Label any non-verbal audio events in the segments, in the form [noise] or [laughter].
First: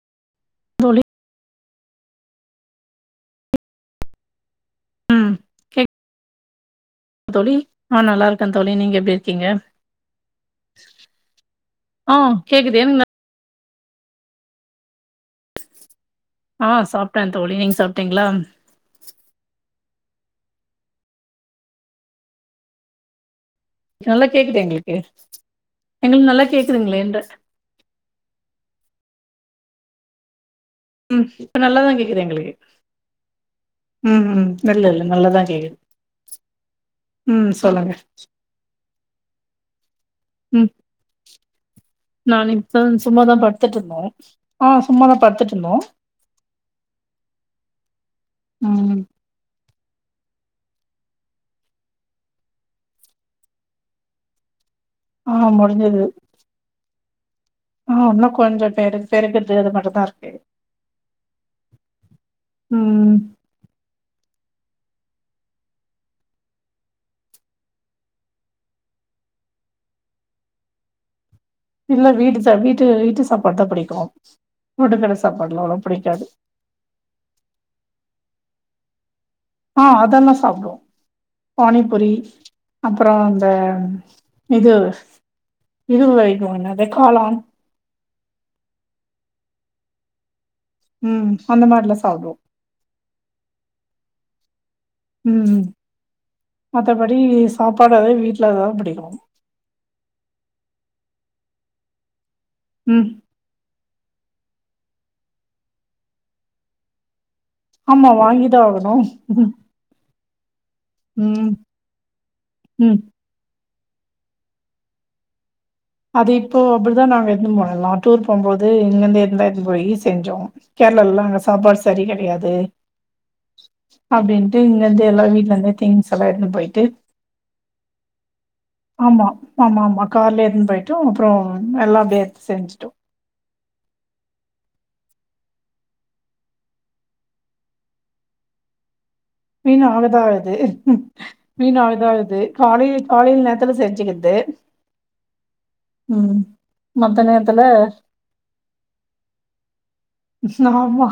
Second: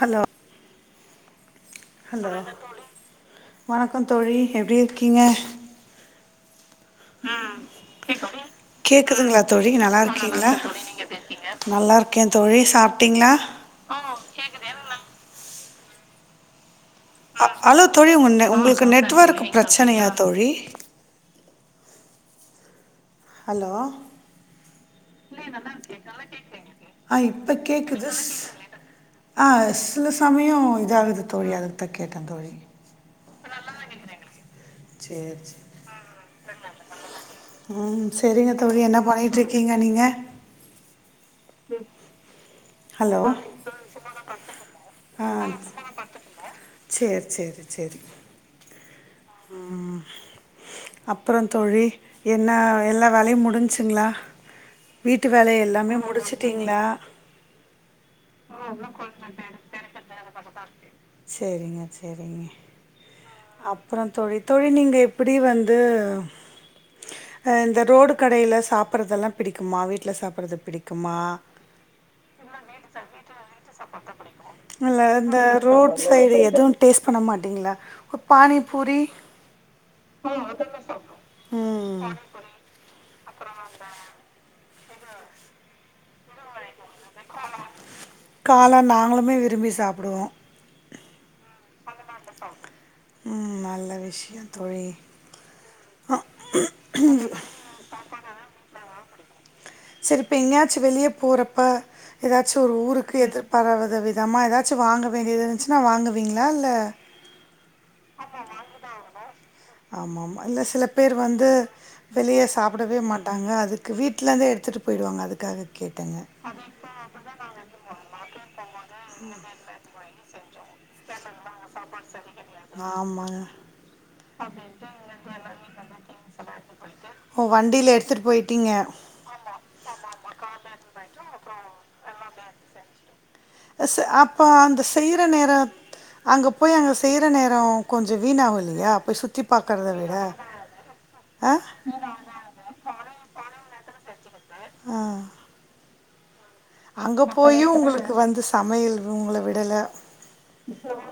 Hello தோழி hello வணக்கம் தோழி எப்டி இருக்கீங்க ம் கேக்குதா தோழி ஆ நல்லா இருக்கே தோழி நீங்க எப்டி கேக்குதுங்களா இருக்கீங்க தோழி நல்லா இருக்கீங்களா நல்லா ஆ இருக்கே தோழி கேக்குது எனக்கு சாப்ட்டீங்களா ஆ கேக்குது எனக் நல் ஆஹ் அ ஹலோ தோழி உங்க உங்களுக்கு நெட்வொர்க் பிர ச்சனையா தோழி ஹலோ நல்லா கேக்குது எங்களுக்கு எங்களுக்கு நல்லா ஆ கேக்குதுங்களேன்ற இப்ப கேக்குது ஆஹ் சில சமயோ உம் இதாகுது தோழி இப்ப அதுக்குதா நல்லாதா கேக்குது கேட்டே எங்களுக்கு தோழி உம் உம் சேரி சேரி ம் சொல்லுங்க உம் செரிங்க தோழி என்ன பண்ணிட்டு இருக்கீங்க நீங்க ம் நான் இப்ப ஹலோ சும்மாதா படுத்துட்ருந்தே ஆஹ் சும்மாதா ஆ படுத்துட்ருந்தோ சேரி சேரி சேரி உம் ம் அப்புறம் தோழி என்ன எல்லா வேலையும் முடிஞ்ச்சுங்களா வீட்டு ஆ வேல எல்லாமே முடிச்சுட்டீங்களா ஆஹ் இன்னு கொஞ்சோ பெரு பெருக்குறது அது மட்டும்தா இருக்கு சரிங்க சரிங்க உம் அப்புறம் தோழி தோழி நீங்க எப்படி வந்து ஆ இந்த ரோடு கடையில சாப்பிறதெல்லா பிடிக்குமா வீட்ல சாப்பிறது பிடிக்குமா இல்ல வீட்டு சா வீட்டு வீட்டு சா இல்லை இந்த ரோட் சைடு பானிப்பூரி ஆஹ அதெல்லாம் சாப்பிடுவோம் பானிபூரி ம் அப்புறம் அந்த இது இது வரைக்கும் இன வெக்காலன் காளான் நாங்களுமே விரும்பி சாப்பிடுவோம் உம் அந்த மாரிலாம் சாப்பிடுவோம் ம் நல்ல விஷயம் தோழி உம் அ, மத்தபடி சாப்பாடு அதே வீட்டுல அததான் பிடிக்கும் சரிப்ப எங்கயாச்சும் வெளிய போறப்ப ஏதாச்சும் ஒரு ம் ஊருக்கு எதிர்பாரதவி விதம்மா ஏதாச்சும் வாங்க வேண்டியது இருந்துச்சுன்னா வாங்குவீங்களா இல்ல ஆமா வாங்கிதான் ஆகணும் [unintelligible] சில பேர் வந்து வெளியே சாப்பிடவே ம் மாட்டாங்க அது வீட்லயிந்தே எ த்துட்டு போயிவாங்க அதுக்காக கேட்டேங்க. அது இப்போ அப்படிதான் நாங்க எதுன்னு போனலாம் டூர் போம்போது இங்கயிருந்துந்த எது போயி செஞ்சோம் கேரளல்லாம் அங்க சாப்பாடு சரி கிடையாது ஆமாங்க. அப்படின்ட்டு இங்கிந்து எல்லாம் வீட்டுல இருந்து திங்ஸ் எல்லாம் எடுத்துடு போயிட்டு ஓ! வண்டியில எடுத்துட்டு போயிட்டீங்க. ஆமா ஆமா ஆமா கார்லே எதுன்னு போய் அப்புறம் எல்லா அப்டியே செஞ்சுட்டோம் அப்ப அந்த செய்யற நேர அங்க போய் அங்க செய்யற நேரம் கொஞ்சம் வீணாகும் இல்லையா அப்ப சுத்தி வீன் பார்க்கறத விட. ஆகதான் ஆது ஆ? வீன் ஆகுதகுது காலயி காலையில நேரத்துல செஞ்சுக்கிறது ஆ. உம் அங்க மத்த நேரத்துல போயும் உங்களுக்கு வந்து சமையல் உங்கள விடல. ஆமா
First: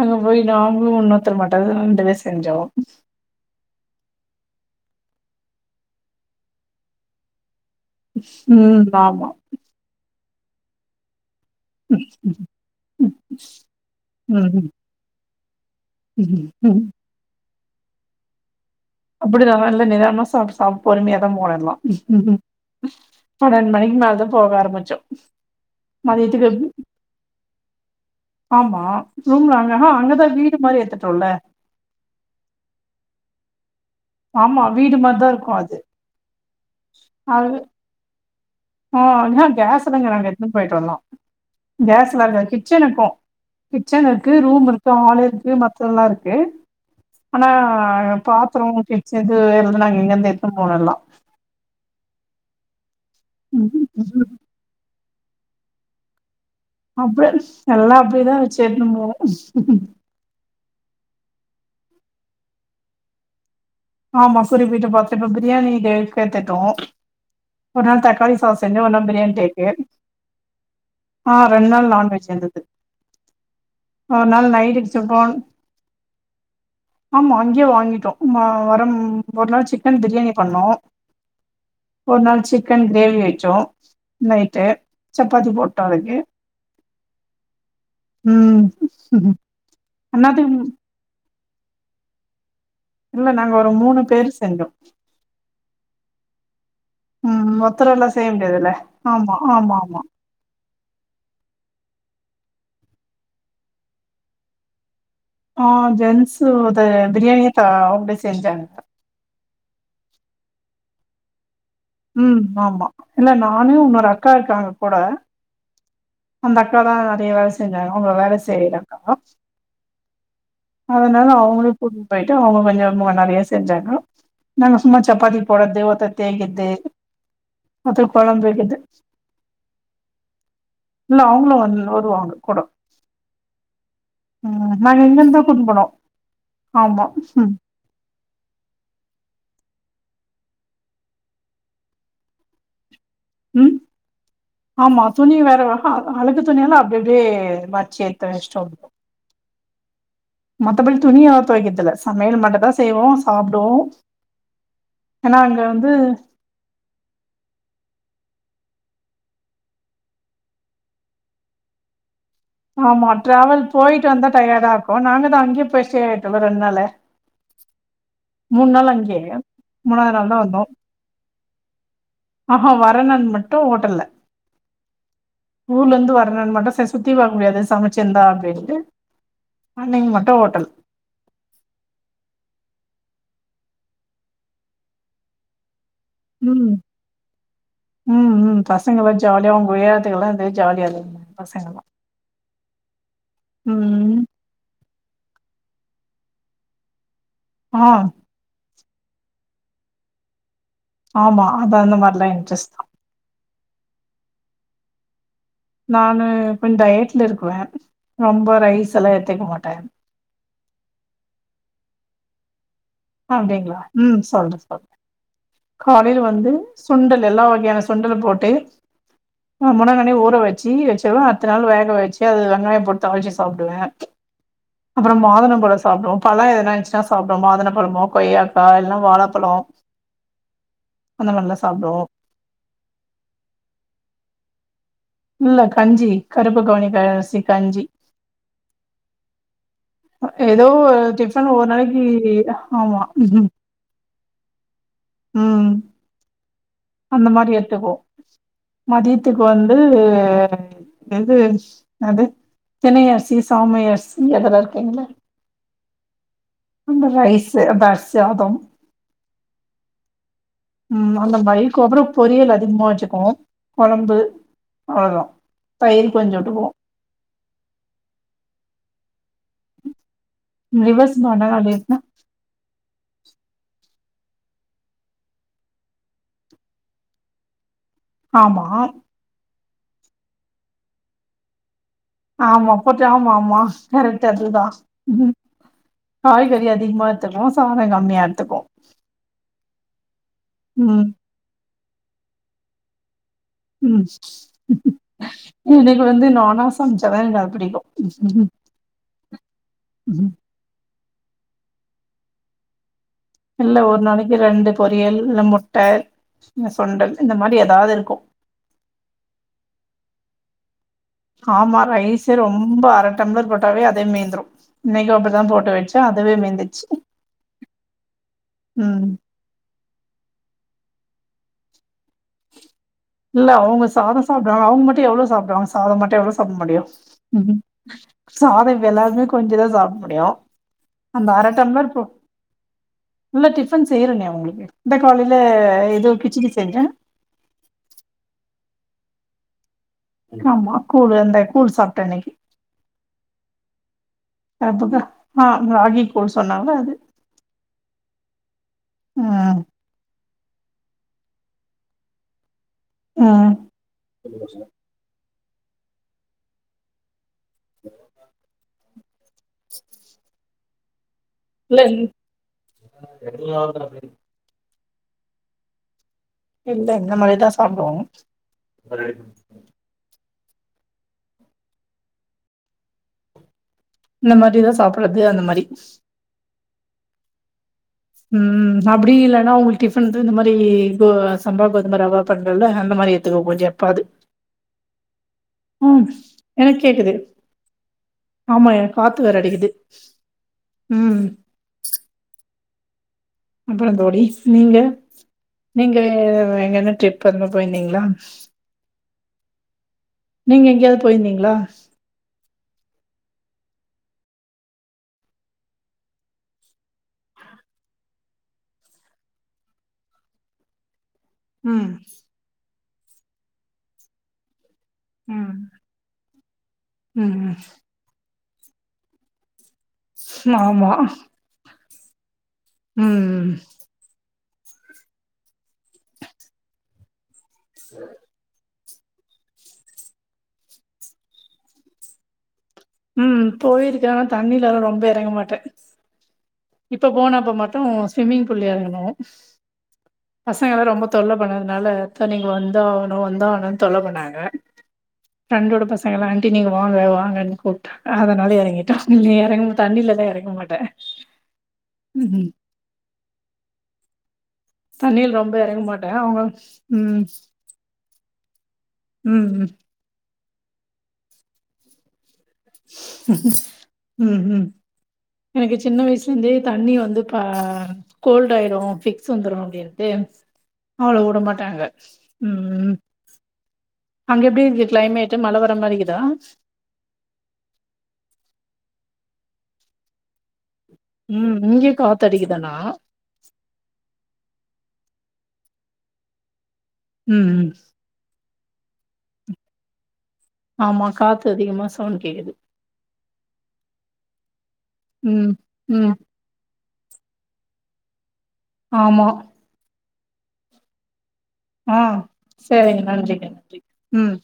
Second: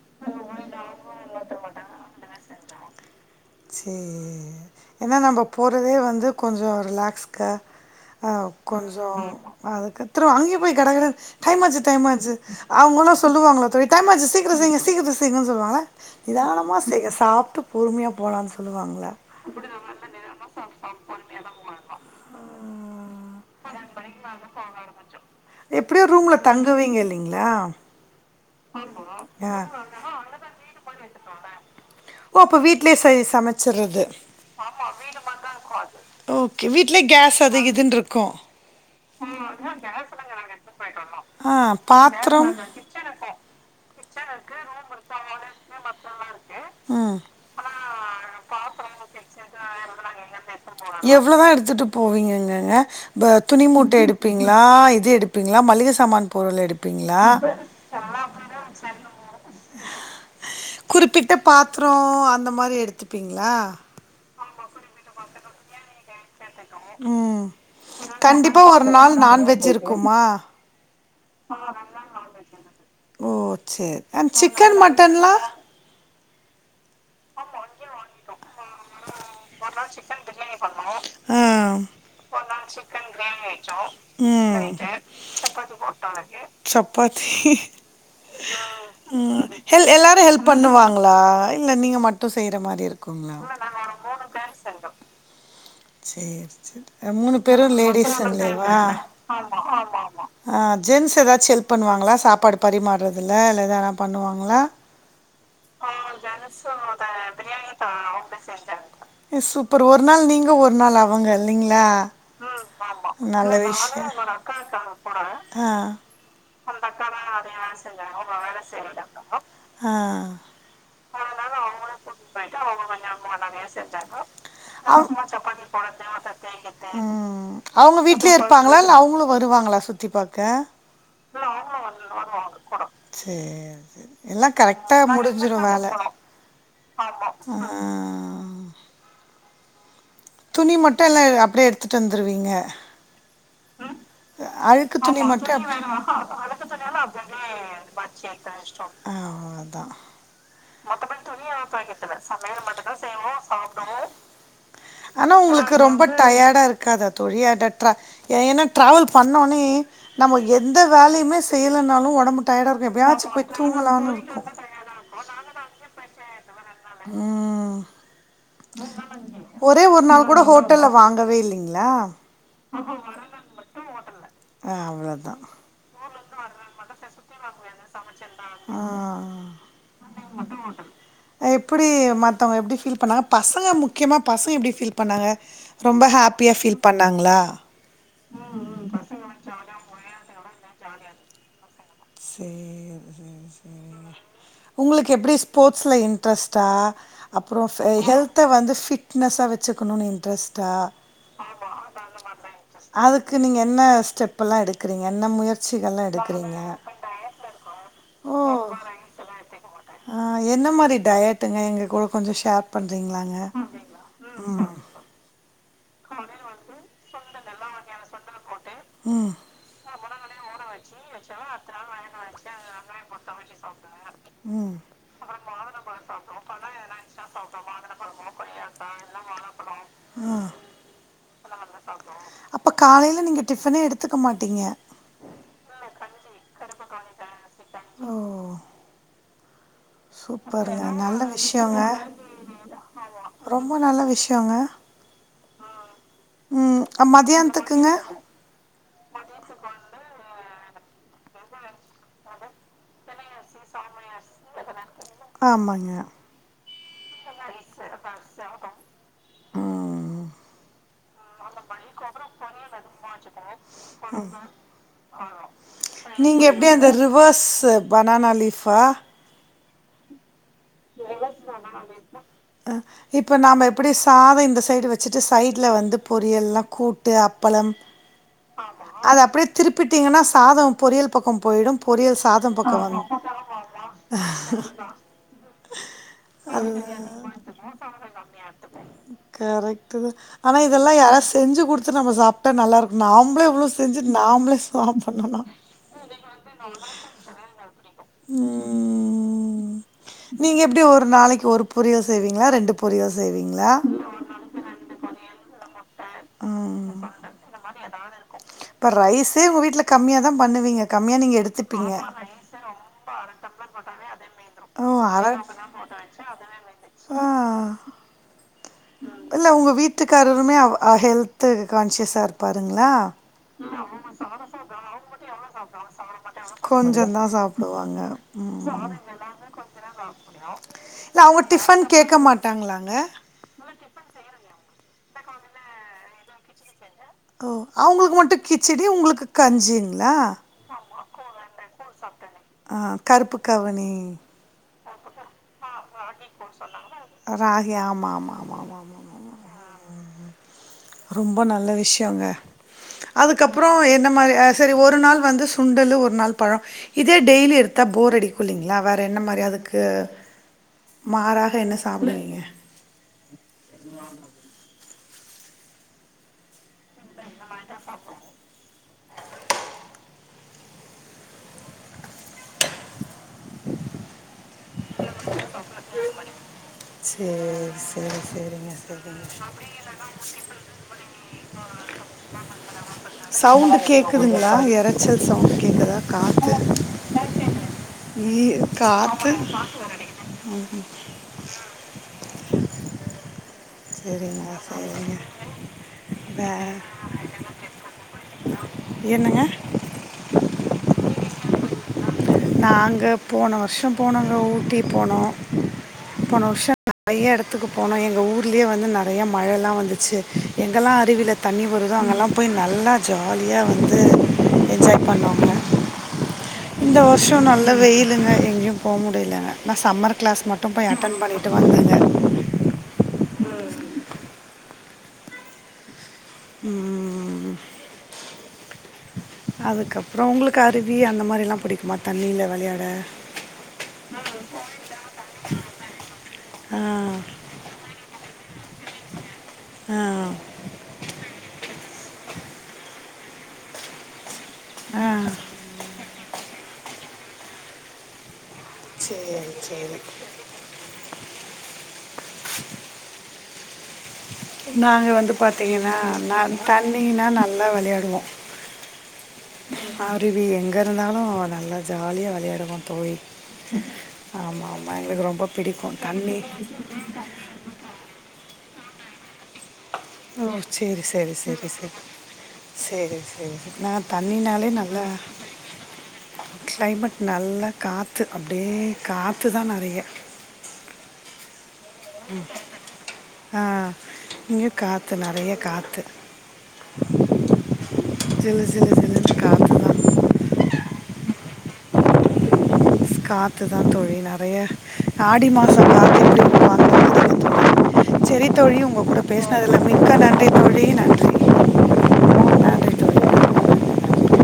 அங்க போய் நாமுலும் இன்னோருத்தர் மாட் ண்டுவே செஞ்சோம் சரி. ஏன்னா நம்ம போறதே வந்து கொஞ்சம் ரிலாக்ஸ்க உம் ஜோ அதுக்கு இதரோ அங்கயும் போய் கடகடனு டைம் ஆச்சு டைம் ஆச்சு அவங்களா சொல்லுவாங்களா டைம்ச்சு ம் சீக்கிரம்பி சீக்கிரம் சீ செய்க சொல்லுவாங்க நிதானமா செய்ய சாப்பிட்டு பூர்மியா போலான் அப்படி தான நல்ல-நல்ல நிதானமா சாப்ப சாப்பி போருமேதான் போறிடலாம் அத எப்படியோ ரூம்ல மதியத்துக்கு தங்குவீங்க இல்லைங்களா ஆமா ஆ. ரூம்லங்கஹ அங்கதான் வீடு மாரி ஏத்துட்டும் சொல்ல ஓ அப்ப வீட்லயே செரி சமைச்சறது ஆமா வீடு மாரிதா இருக்கு அது ஓகே வீடலய கேஸ் அதுகிது இருக்கு ஆஹ் ஏா கேஸ் எங்க நாங்க எத்து போயிட்டே அதுல ஆ கேஸ் [unintelligible] பாத்திரம் கிச்சனு இருக்கும் கிச்சன் இருக்கு ரூம் இருக்கு ஹால் இருக்கு மத்தல்லாம் இருக்கு ம் ஆனா பாத்ரூம் கிச்சன் இது எ நாங்க எங்க இருந்து எது போனோ எல்லா இப்ப துணி மூட்டை எடுப்பீங்களா இது எடுப் இருப்பீங்களா மல்லிக சாமான் பொருள் எடுப்பீங்களா அப்படியே கேஸ் எலாம் அப்படி அப்படிதான் வச்சேணுங்க எடுத்துட்டு போவே குறிப்பிட்ட பாத்திர அந்த மாரி எடுத்துப்பீங்களா ஆமா குறிப்பிட்ட பாத்திரம் இப்ப பிரியானி த்த ம் [unintelligible] ஒரு நாள் தக்காளி சா்ச கண்டிப்பா செஞ்சோ ஒரு நாள் பிரியாணி கேக்கு நான்வெஜ் இருக்குமா ஆஹ ரெண்டு நாள் நான்வெஜ் இருந்தது ஓ சேரி அ ஒரு நாள் சிக்கன் மட்டன்லா நைட்டுக்குடிப்பம் ஆமா அங்கயே வாங்கிட்டோ மரம் ஒரு நாள் சிக்கன் பிரியாணி பண்ணும் ஒரு நாள் சிக் உம் சப்பாத்தி போட்டோ அதுக்கு சப்பாத்தி ம் உம் எல் எல்லாரும் ஹெல்ப் அன்னாத்துக்கு ம் பண்ணுவாங்களா ல இல்ல நீங்க மட்டும் செய் இல்ல நாங்க ஒரு மூணு பேரு செஞ்சோம் [inaudible] மூணு பேரும் ஒத்தரெல்லா செய்ய முடியாதுல்ல லேடிஸ்லங்கலேவா ஆமா ஆமா ஆமா ஆஹ் ஜென்ஸ் எதாவது எல்ப் பண்ணுவாங்களா சாப்பாடு பரிமாறுறதில்ல இல்ல எதானா பண்ணுவாங்களா ஆஹ் ஜென்ஸ அத பிரியாானி த ஒடி சேஞ்ச அந்த இ சூப்பர் ஒரு நாள் நீங்க ஒரு நாள் அவங்கள் லிங்களா ம் ஆமா இல்ல நல்ல நானு விஷயம் இன்னொரு அக்கா இருக்காங்க கூட ஆஹ் ஆஹ் அந்த அக்கா தா நெறைய வேல செஞ்சாங்க அவுங்க வேல செய்ற அக்கா ஆ [unintelligible] அதனால அவங்களே கூட்டிட்டு போயிட்டு அவங்க கொஞ்சம்ங்க நிறைய செஞ்சாங்க நாங்க சும்மா சப்பாத்தி போட உம் அவங்க ஒருத்தர் வீட்லயே கொழம்பு இருப்பாங்களா வெக்கிறது இல்ல அவங்களும் வருவாங்களா சுத்தி பாக்க இல்ல அவங்களும் வந் வருவாங்க கூட சேரி சேரி எல்லா கரெக்டா நாங்க எங்க இருந்தான் முடிஞ்சிரு கூட்டு வேல போனோம் ஆமா உ ஆ துணி மட்டும் எல்லா அப்படியே எடுத்துட்டு வந்துருவீங்க. ம். அழுக்கு ஆமா துணி வேற மட்டும் [unintelligible] அ அழுக்கு துணியெல்லா அப்டி அப்டியே மடிச்சு எடுத்து வச்சுட்டோ அஹம் அதா. மத்தப்படி துணி எல்லா தொவைக்க தேவயில்ல சமையல் மட்டுந்தா செய்வோ சாப்டுவோ. ஆனா ஏன்னா அங்க உங்களுக்கு வந்து ரொம்ப டையடா இருக்காதா தோழி. [unintelligible] ஏ ஏன்னா ட்ரவல் பண்ணோனே நம்ம எந்த வேலையுமே செய்யலைனாலும் ஒடம்புக்கு. ஆமா டிராவல் போயிட்டு வந்தா டயடா இருக்கு நாங்கதா அங்கயே போய் ஸ்டே ஆயிட்டோல்ல இரண்டு நாள். உஹம். நாள் அங்கயே ஒரே ஒரு மூணாவது நாள் தா கூட வந்தோ ஹோட்டல்ல வாங்கவே இல்லைங்களா. ஆஹ வரணாள் மட்டும் ஹோட்டல்ல. ஆ அவ்ளோதா ஊர்ல இருந்து வர்ரதுனால மட்டும் சுத்தி வாங்க முடியாது சமைச்சிருந்தா அப்படின்ட்டு ஆ அன்னைக்கு மட்டும் ஹோட்டல். அவங்க எப்படி ஃபீல் பண்ணாங். பசங்க முக்கியமா பசங்க எப்படி ஃபீல் பண்ணாங்க. ரொம்ப ஹாப்பியா உம் ஃபீல் பண்ணாங்களா உம் உம் பசங்களா ஜாலியா அவங்க உயறத்துக்கெல்லா எந். ஜாலியா இருந்தாங்க பசங்கல்லா. சேரி சேரி சேரி ம் உங்களுக். எப்படி ஸ்போட்ஸ்ல இன்ட்ரெஸ்ட்டா. அப்புறோ ஆ சே ஹெல்த்த வந்து ஃபிட். பிட்னஸ்ஸா வச்சக்கணுனு இன்ரஸ். டா ஆமா அது அந்த மாரிலா மாரிதா இன்ட்ரெஸ்ட் இன்ட்ரஸ். அதுக்கு நீங்க என்ன ஸ்டெப் எல்லா எடுக். [unintelligible] நான்னு பெண்டயட். திருக்குவ. ரொம்ப ரைஸ் எல்லா எடுத்துக்க மாட். ஆஹ என்ன மாரி டயட்டுங்க எங்களுக்கு ஒரு. கொஞ்சோ ஷேர். பண்றீங்களாங்க அப்படிங்களா உம் சொல்றேன் சொல்றேன். காலையில வந்து சுண்டல் எல்லா வகையான சுண்டலு போட்டு. ம் ஆமோன. னே ஊறவச். ச்சி வச்சிது அடுத்த நாள் வேக வச்சி அது வெங்காயோ போட்டு தாலுச்சு சாப்புடுவ ம்ச். ம் அப்புறோ மாதுளம் பழோ சாப்டுவோ பழம் எதனா இருந்துச்சுனா சாப்புடுவோ மாதுளம். கொய்யாக்கா இல்ல வாழப்பழோ. ஆஹ. அந்த மாதிரி எல்லாம் சாப்புடுவோம். அப்போ காலையில நீங்க டிப்பனே எடுத்துக்க மாட்டீங்க. இல்ல கஞ்சி கருப்பு கவுனி அரிசி கஞ்சி. ஓ அ ஏதோ சூப்பருங்க நல்ல டிஃபன் ஒரு விஷயோங்க நாளைக்கி ஆமா ரொம்ப நல்ல விஷ் யங்க உம் ம் மத்தியானத்துக்குங்க மதியத்துக்கு வந்து இது என்னாது தினை அரிசி சாமை அரிசி அதெல்லா இருக்கீங்கல்ல ஆமாங்க அந்த ரைஸ் அப்ற சாதம் ம் உம் அந்த [unintelligible] கொசரோ பொரியல் அதிகமாக வச்சுக்குவோ கொழம்பு அவ்ளோதா தயிர் கொஞ்ச நீங்க விட்டுக்குவோ எப்டி பா ரிவர்ஸ் பனானா லீஃப்னா இப்போ நாம எப்படி சாத இந்த சைடு வச்சுட்டு சைடுல வந்து பொரியல்லாம கூட்டு அப்பளம் ஆமா அது அப்டியே திருப்பிட்டீங்கன்னா சாதோ பொரியல் பக்கம் போயிடும் ஆமா போட்டு ஆமா ஆமா கரெக்டு அதுதா காய்கறி அதுதா அதிகமா எடுத்துக்குவோ சாதம் கம்மியா எடுத்துக்குவோ ட்டு ஆனா இதெல்லா ம் யாரா செஞ்சு குடு த்து நம்ம சாப்ட்டா நல்லா இருக்கு நாம் உம் எனக்கு வந்து நானா சமைச்சாதா எனக்கு அது பிடிக்கு ம் நீங்க எப்டி ஒரு நாளைக்கி ஒரு பொரியல் செய்வீங்களா ரெண்டு பொரியல் செய்வீங்களா இல்ல ஒரு நாளைக்கி ரெண்டு பொரியல் இல்ல முட்டை ம் சுண்டல் இந்த மாதிரி எதாவது இருக்கு இப்ப ரைஸே உங்க வீட்ல கம்மியா தா பண்ணுவீங்க கம்மியா நீங்க ஆமா எடுத்துப்பீங்க ரைஸே ரொம்ப அரை டம்ளர் போட்டாவே அதே மீந்திரு ஓ இன்னைக்கி அர அப்டி தா போட்டு வச்சே அதுவே மீந்துருச்சு ஆ இல்ல உங்க வீட்டுக்காரருமே அவ ஆ ஹெல் த்து கான்சியஸ் இல்ல அவங்க சாதம் சாப்டுவாங்க அவங்க மட்டு எவ்ளவு சாப்டுவாங்க சாதம் மட்டும் எவ்வளவு சாப்ட முடியு கொஞ்சந்தா சாப்டுவாங்க ம் சாதம் இப்ப எல்லாருமே கொஞ்சந்தா சாப்ட முடியு இல்ல அந்த அவங்க அர டிஃபன் டம்ளர் இப்போ கேக்க மாட்டாங்களாங்க இல்ல டி ஃபன் செய்யறனே அவங்களுக்கு இந்த காலைல ஏதோ கிச்சடி செஞ்சே ஓ அவங்களுக்கு மட்டு கிச்சடி உங்களுக்கு கஞ்சி ஆமா கூழ் அந்த கூழ் சாப்டனக்கி ஆ கருப்பு கவுனி அதுக்கப்புறமா ராகி கூழ் சொன்னாங்கள ராகி ஆமா ஆமா ஆமா ஆமா ஆமா ஆமா உஹ் ரொம்ப நல்ல விஷய -ங்க ம் அதுக்கப்புறம் என்ன மாரி சரி ஒரு நாள் வந்து சுண்டலு ஒரு நாள் பழ இது டெய்லி எடுத்தா போர் அடிக்கு இல்லங்களா வேற என்ன மாரி அதுக்கு மாறாக என்ன இல்ல சாப்பிடுவீங்க? எல்லாமாக இல்ல இந்த மாதிரிதான் சாப்பிடுவோம் [inaudible] இந்த மாரிதான் சாப்பிடு அவ்ளது அந்த மாரி சேர் சேர் உம் அப்படி இல்லன்னா உங்களுக்கு டிஃபன் இந்த மாரி சம்பா கோதும ரவா பண்றல்ல அந்த மாரி ஏத்துக்கோ கொஞ்சம் சவுண்டு எப்பாது கேக்குதுங்களா? எரைச்சல் சவுண்ட் கேக்குதா? உஹம் காத்து எனக்கு கேக்குது ஆமா காத்து வேற அடிக்குது உம் அப்புறம் தோழி சேரிங்க, நீங்க சேரிங்க. நீங்க வே எங்கன்ன ட்ரிப் எதனா போயிருந்தீங்களா என்னங்க நீங்க எங்கேயாவது போயிருந்தீங்களா நாங்க போன வருஷம் போனங்க ஊட்டி போனோம் போன வருஷம் நிறைய இடத்துக்கு போனோம் எங்க ஊர்லயே வந்து நிறைய மழையல்லா வந்துச்சு எங்கெல்லாம் அருவில தண்ணி ம் வருதோ அங்கெல்லாம் போய் நல்லா ஜாலியா வந்து என்ஜாய் பண்ணோ ம் இந்த ம் வருஷ ம் நல்ல வெயிலு எங்கேயும் போக முடியலங்க நான் சம்மர் கிளாஸ் மட்டும் போய் ஆமா அட்டன் பண்ணிட்டு வந்தேன் ம் உம் [inaudible] அதுக்கப்புறம் உங்களுக்கு அருவி அந்த மாரி எல்லாம் பிடிக்குமா தண்ணியில விளையா உம் போயிருக்கே ஆனா தண்ணில எல்லாம் ரொம்ப இறங்க மாட்டேன் ஆ இப்ப போனப்ப மட்டும் ஸ்விம்மிங் புல்ல எரங்குனோ ஆஹ் பசங்கல ரொம்ப தொல்ல பண்ணதுனால அத்தா நீங்க வந்தாகணும் வந்தாகணும் தொல்ல பண்ணாங்க ஆ பிரண்டோட பசங்கல்லாம் ஆண்டி நீங்க வாங்க வாங்க என்ன கூப்டா அதனால நீ சரி இறங்கு சரி தண்ணிலலா இறங்க மாட்ட உஹம் உம் நாங்க வந்து ரொம்ப எறங்க பார்த்தீங்கன்னா மாட்டே அவங்க நான் தண்ணீனா நல்லா வெளையாடுவோம் உம் உம் டிவி எங்க இருந்தாலும் நல்லா ஜாலியா வெளையாடு உம் உம் ஆமாம் எங்களுக்கு ரொம்ப எனக்கு சின்ன பிடிக்கும் வயசுல தண்ணி இருந்தே தண்ணி வந்து கோல்ட் ஆயிரும் ஃபிக்ஸ் வந்துரு தேவ் ஏவ் ஓ சரி அவ்வளோ சரி உட சரி மாட்டாங்க உம் னான் தண்ணினாலே நல்லா வர மாரிக்குதா கிளைமேட் நல்லா காத்துக்கு அப்புடியே காத்து இது தான் நெறைய உம் இங்க காத்தடிக்குதானா இங்கே காத்து நெறைய காத்து உஹம்ம் சிலு சிலு சிலுங்குது காத்து ஆமா காத்து அதிகமா சவுண்ட் கேக்குது ஸ்காத்து தான் தோழி நெறைய ம் ஆடி மாசம் ம் காத்து எப்டி செரிதோழி உங்க கூட ஆமா பேசினதுல்ல மிக்க நன் நன்றி தோழி நன்றி ஆஹ் நன்றி செரிங்க தோழி நன்றிங்க நன்றி உம்